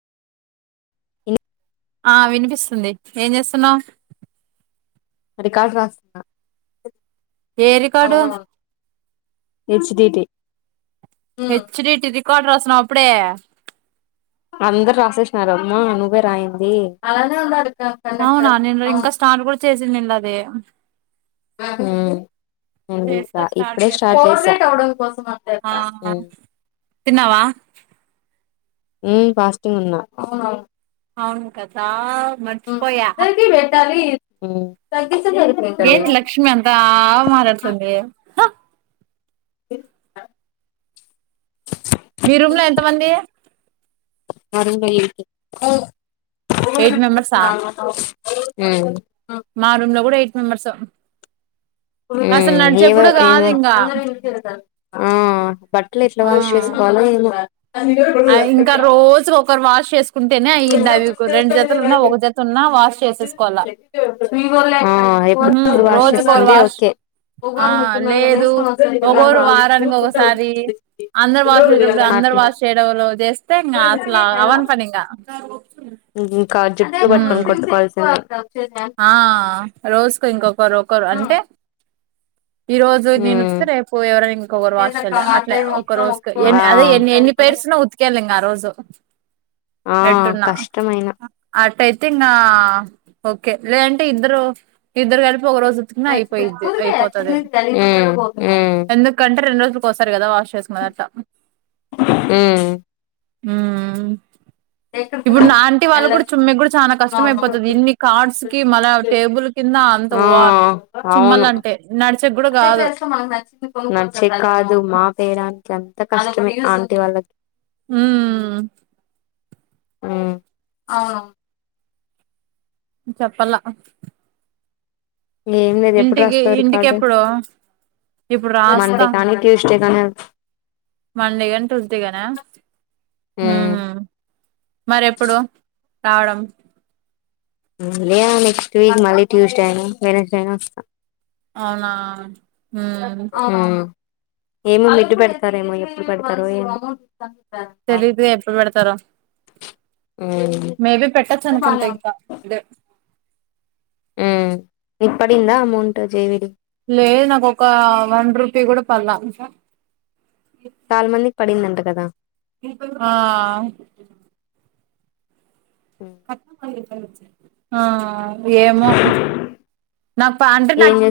in ఆ వినిపిస్తుంది ఏం చేస్తున్నావు రికార్డు రాస్తున్నా ఏ record H D T H D T record రాసినవా అప్పుడే అందరు రాసేసినారు అమ్మా నువ్వే రాయంది అవునా నేను ఇంకా స్టార్ట్ కూడా చేసన్ నిన్న అదే ఉ ఏం దీపిక చేస్తా ఇప్పుడే స్టార్ట్ చేస్తాను ఆ చేసా తిన్నావా ఉ ఫాస్టింగ్ ఉన్న అవును కదా మర్చిపోయా ఉ తాయ్ ఏంది లక్ష్మి అంతా ఆ మాట్లాడుతుంది హ, ఇర్ అ మీ రూమ్ లో ఎంత మంది ఆ రూమ్ లో ఎయిట్ ఉ ఎయిట్ మెంబర్సా మా రూమ్ లో కూడా ఎయిట్ మెంబర్స్ ఓ ఉ ఏవ కాదు ఏమా ఇంకా బట్టలు ఎట్లా వాష్ చేసుకోవాలో ఏమో ఆ ఇంకా రోజు ఒకరు వాష్ చేసుకుంటేనే అయ్యింది డవికు రెండు జతలు ఉన్నా ఒక జత ఉన్నా వాష్ చేసేసుకోవాల ఉ ఉహు ఇప్పుడు వాష్ రోజుకోరు చేసుకుంటే వాష్ ఓకే ఆ ఉగాల నువ్ తిన్నాకానే లేదు ఒకోరు వారానికి ఒకసారి అందరు వాష్ చేసేటప్పుడు [unintelligible] అందరు వాష్ చేయడం లో చేస్తే ఇంకా అసలు అవ్వన్ పని ఇంకా కాదు జుట్టు వట్టుకొని ఇస్తారు ఆ రోజుకో ఇంకొకరు ఒకరు అంటే ఈ రోజు నేను ఉమ్ ఉతుకుతే రేపు ఎవరైనా ఇంకొకరు వాష్ చేయాలె అట్లా ఒక రోజుకి ఎన్ని ఆ అదే ఎన్ని ఎన్ని పే పేరుసిన ఉతికేయాలి లింగా ఆ రోజు ఆ ఎట్టున్న కష్టమైన అట్టై తిన్న ఓకే లేదంటే ఇద్దరు ఇద్దరు కలిపి ఒక రోజు ఉతికిన నచ్చింది అయిపోయిది ఊరికే ఎక్కడి అయిపోతది నుంచి తెలియకుండా పోతున్నాం ఎందుకంటే రెండు రోజులు కోసారు కదా వాష్ చేసుకున్నది అట్ట ఉ ఎక్కడికి ఇప్పుడు నా ఆంటీ వాళ్ళ కూడా వెళ్ళచ్చు చుమ్మ కూడా చాలా కష్టం అయిపోతది ఇన్ని ఆర్ట్స్ కి మళ టేబుల్ కింద అంత ఆ ఓ చుమ్మల అంటే నడిచెకి కూడా కాదు నడిచేకి కాదు మా పేరానికి అంత కష్టం ఆంటీ వాళ్ళకి హ్మ్ అవును చెప్పలా ఏం లేదు ఎప్పుడు రాస్తావు రికార్డు ఇంటికెప్పుడు ఇప్పుడు రాస్తా మండే కానీ ట్యూస్డే కానీ ఎల్ మండే గాని ట్యూస్డేగనా హ్మ్ మరి ఎప్పుడు రావడం హ్మ్ లేదా నెక్స్ట్ వీక్ మళ్ళీ ట్యూస్డే అయినా వెనస్డే అయినా వస్తా అవునా హ్మ్ ఏమో మిడ్ పెడతారేమో ఎప్పుడు పెడతారో ఏమో తెలిదు ఎప్పుడు పెడతారో ఇస్తా మేబి పెట్టచ్చు బానే అనుకుంటే ఉ ఇంకా దే హ్మ్ నీకు పడిందా అమౌంట్ జేవిడి లేదు నాక ఒక వన్ రూపీ కూడా పలా తాలా మందికి పడిందంట కదా ఆ ఆ ఏమో నా ప్యాంట్ ఏం నక్ చేస్